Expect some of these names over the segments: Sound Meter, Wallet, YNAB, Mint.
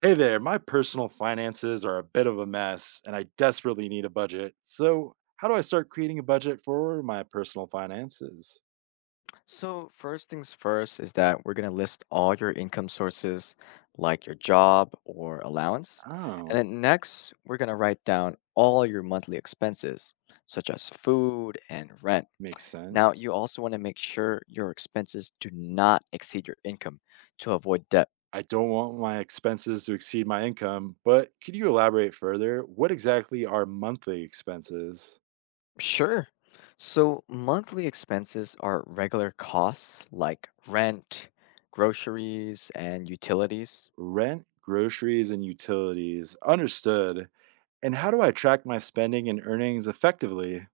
Hey there, my personal finances are a bit of a mess and I desperately need a budget. So, how do I start creating a budget for my personal finances? So, first things first is that we're going to list all your income sources, like your job or allowance. And Oh, then next, we're going to write down all your monthly expenses, such as food and rent. makes Now, sense. you also want to make sure your expenses do not exceed your income to avoid debt. I don't want my expenses to exceed my income, but could you elaborate further? What exactly are monthly expenses? Sure. So, monthly expenses are regular costs like rent, groceries, and utilities. Rent, groceries, and utilities. Understood. And how do I track my spending and earnings effectively?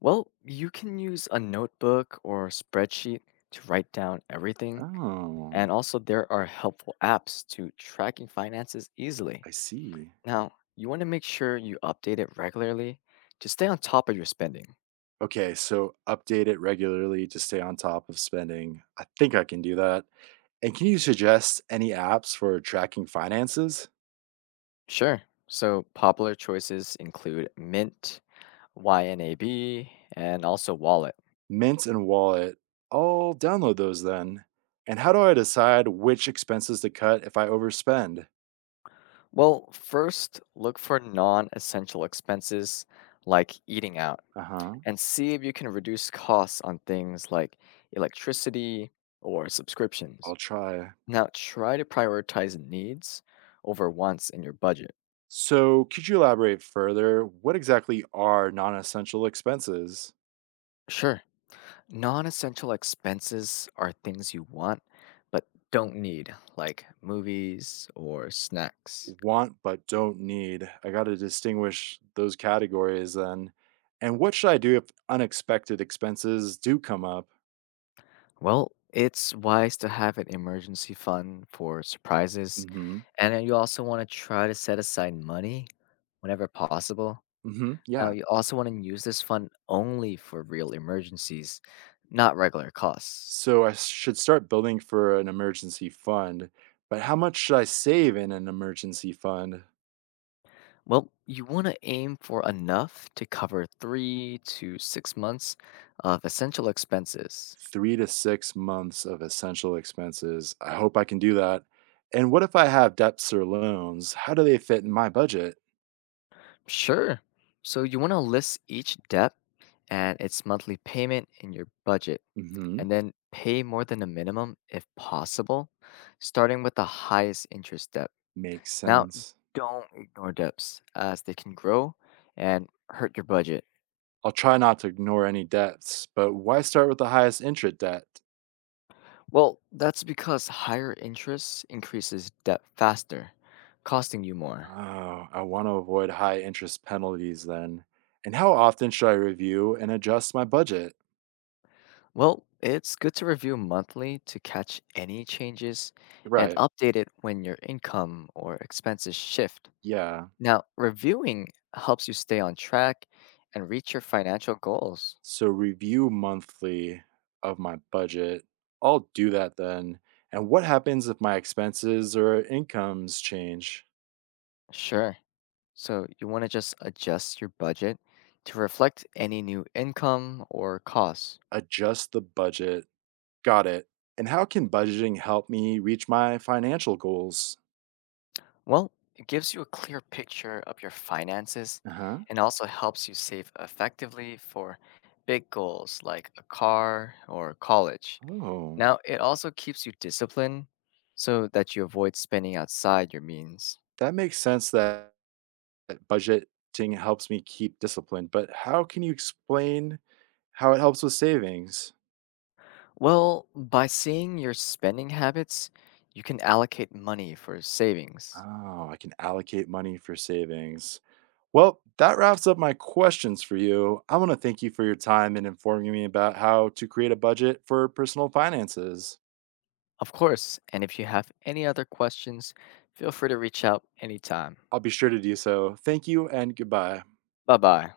Well, you can use a notebook or spreadsheet to write down everything. Oh, And also, there are helpful apps to tracking finances easily. I see. Now, you want to make sure you update it regularly to stay on top of your spending. Okay, so update it regularly to stay on top of spending. I think I can do that. And can you suggest any apps for tracking finances? Sure. So, popular choices include Mint, YNAB, and also Wallet. Mint and Wallet. I'll download those then. And how do I decide which expenses to cut if I overspend? Well, first, look for non essential expenses like eating out Uh huh. and see if you can reduce costs on things like electricity or subscriptions. I'll try. Now, try to prioritize needs over wants in your budget. So, could you elaborate further? What exactly are non essential expenses? Sure, non essential expenses are things you want but don't need, like movies or snacks. Want but don't need. I got to distinguish those categories then. And what should I do if unexpected expenses do come up? Well, it's wise to have an emergency fund for surprises, Mhm. and then you also want to try to set aside money whenever possible. Mhm. Now, Yeah. you also want to use this fund only for real emergencies, not regular costs. So I should start building for an emergency fund. But how much should I save in an emergency fund? Well, you want to aim for enough to cover 3 to 6 months of essential expenses. 3 to 6 months of essential expenses. I hope I can do that. And what if I have debts or loans? How do they fit in my budget? Sure. So, you want to list each debt and its monthly payment in your budget, Mhm. and then pay more than a minimum if possible, starting with the highest interest debt. Makes Now, sense. don't ignore debts as they can grow and hurt your budget. I'll try not to ignore any debts, but why start with the highest interest debt? Well, that's because higher interest increases debt faster, costing you more. Oh, I want to avoid high interest penalties then. And how often should I review and adjust my budget? Well, it's good to review monthly to catch any changes and Right. update it when your income or expenses shift. Yeah. Now, reviewing helps you stay on track and reach your financial goals. So, review monthly of my budget. I'll do that then. And what happens if my expenses or incomes change? Sure. So, you want to just adjust your budget to reflect any new income or costs. Adjust the budget. Got it. And how can budgeting help me reach my financial goals? Well, it gives you a clear picture of your finances Uh huh. and also helps you save effectively for big goals like a car or college. Oh, Now, it also keeps you disciplined so that you avoid spending outside your means. that makes sense that budgeting helps me keep discipline, but how can you explain how it helps with savings? Well, by seeing your spending habits, you can allocate money for savings. Oh, I can allocate money for savings. Well, that wraps up my questions for you. I want to thank you for your time and informing me about how to create a budget for personal finances. Of course, and if you have any other questions, feel free to reach out anytime. I'll be sure to do so. Thank you and goodbye. Bye bye.